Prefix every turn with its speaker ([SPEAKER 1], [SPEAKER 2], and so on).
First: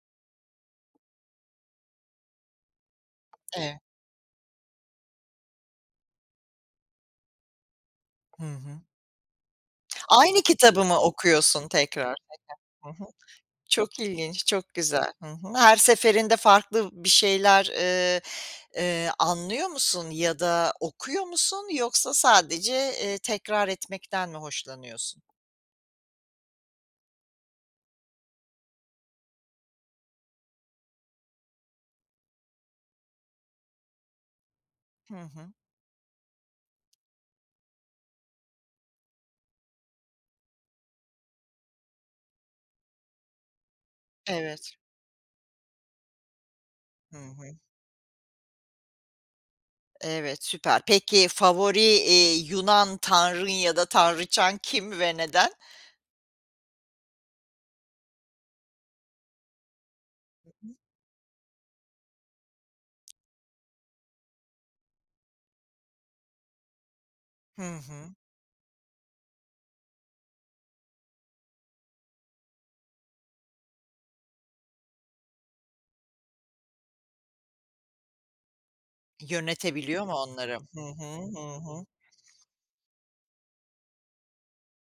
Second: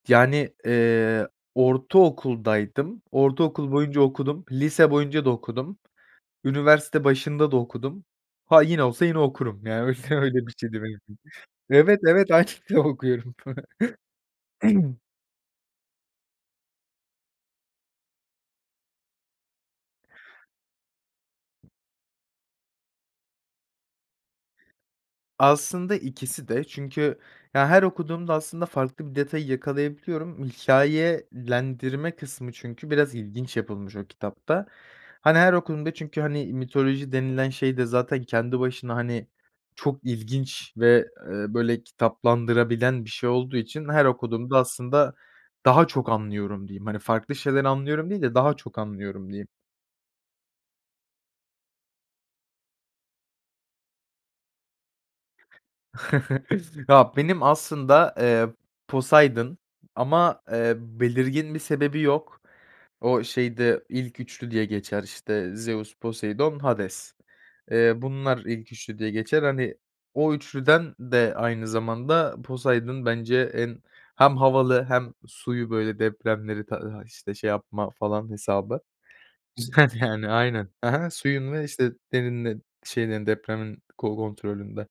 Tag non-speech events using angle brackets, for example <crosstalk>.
[SPEAKER 1] Yani, eee, ortaokuldaydım, ortaokul
[SPEAKER 2] Eee.
[SPEAKER 1] boyunca okudum, lise boyunca da okudum, üniversite başında da okudum.
[SPEAKER 2] Hı
[SPEAKER 1] Ha,
[SPEAKER 2] hı.
[SPEAKER 1] yine olsa yine okurum, yani öy
[SPEAKER 2] Aynı
[SPEAKER 1] öyle bir
[SPEAKER 2] kitabı
[SPEAKER 1] şeydi benim
[SPEAKER 2] mı
[SPEAKER 1] için
[SPEAKER 2] okuyorsun
[SPEAKER 1] Evet,
[SPEAKER 2] tekrar?
[SPEAKER 1] evet, aynı kitabı
[SPEAKER 2] Hani. Hı hı.
[SPEAKER 1] okuyorum. <chuckles>
[SPEAKER 2] Çok ilginç, çok
[SPEAKER 1] <clears throat>
[SPEAKER 2] güzel. Hı hı. Her seferinde farklı bir şeyler, eee, eee, anlıyor musun ya da okuyor musun? Yoksa sadece, eee, tekrar etmekten mi hoşlanıyorsun?
[SPEAKER 1] Aslında ikisi de çünkü, ya, her okuduğumda aslında farklı bir detayı yakalayabiliyorum. Hikâyelendirme kısmı çünkü biraz ilginç yapılmış o kitapta.
[SPEAKER 2] Hı
[SPEAKER 1] Hani,
[SPEAKER 2] hı.
[SPEAKER 1] her okuduğumda çünkü, hani, mitoloji denilen şey de zaten kendi başına, hani, çok ilginç ve, eee, böyle, kitaplaştırılabilen bir şey olduğu için her okuduğumda
[SPEAKER 2] Evet.
[SPEAKER 1] aslında daha çok anlıyorum diyeyim. Hani,
[SPEAKER 2] Hı
[SPEAKER 1] farklı
[SPEAKER 2] hı.
[SPEAKER 1] şeyler anlıyorum değil de daha çok anlıyorum diyeyim.
[SPEAKER 2] Evet, süper. Peki, favori, eee, Yunan tanrın ya da tanrıçan kim ve neden?
[SPEAKER 1] <chuckles> Ha, benim aslında, eee, Poseidon ama,
[SPEAKER 2] Hı hı.
[SPEAKER 1] eee, belirgin bir sebebi yok. O şeyde ilk 3'lü diye geçer, işte, Zeus, Poseidon, Hades.
[SPEAKER 2] Hı
[SPEAKER 1] Eee,
[SPEAKER 2] hı.
[SPEAKER 1] bunlar ilk 3'lü diye geçer. Hani, o 3'lüden de aynı zamanda Poseidon bence en hem havalı hem suyu, böyle, depremleri, tadı hay işte, şey yapma falan hesabı. Güzel,
[SPEAKER 2] Yönetebiliyor mu
[SPEAKER 1] yani.
[SPEAKER 2] onları?
[SPEAKER 1] Aynen.
[SPEAKER 2] Hı
[SPEAKER 1] Ha
[SPEAKER 2] hı,
[SPEAKER 1] ha, suyun
[SPEAKER 2] hı
[SPEAKER 1] ve,
[SPEAKER 2] hı.
[SPEAKER 1] işte, derininin şeylerin depremin ko kontrolünde.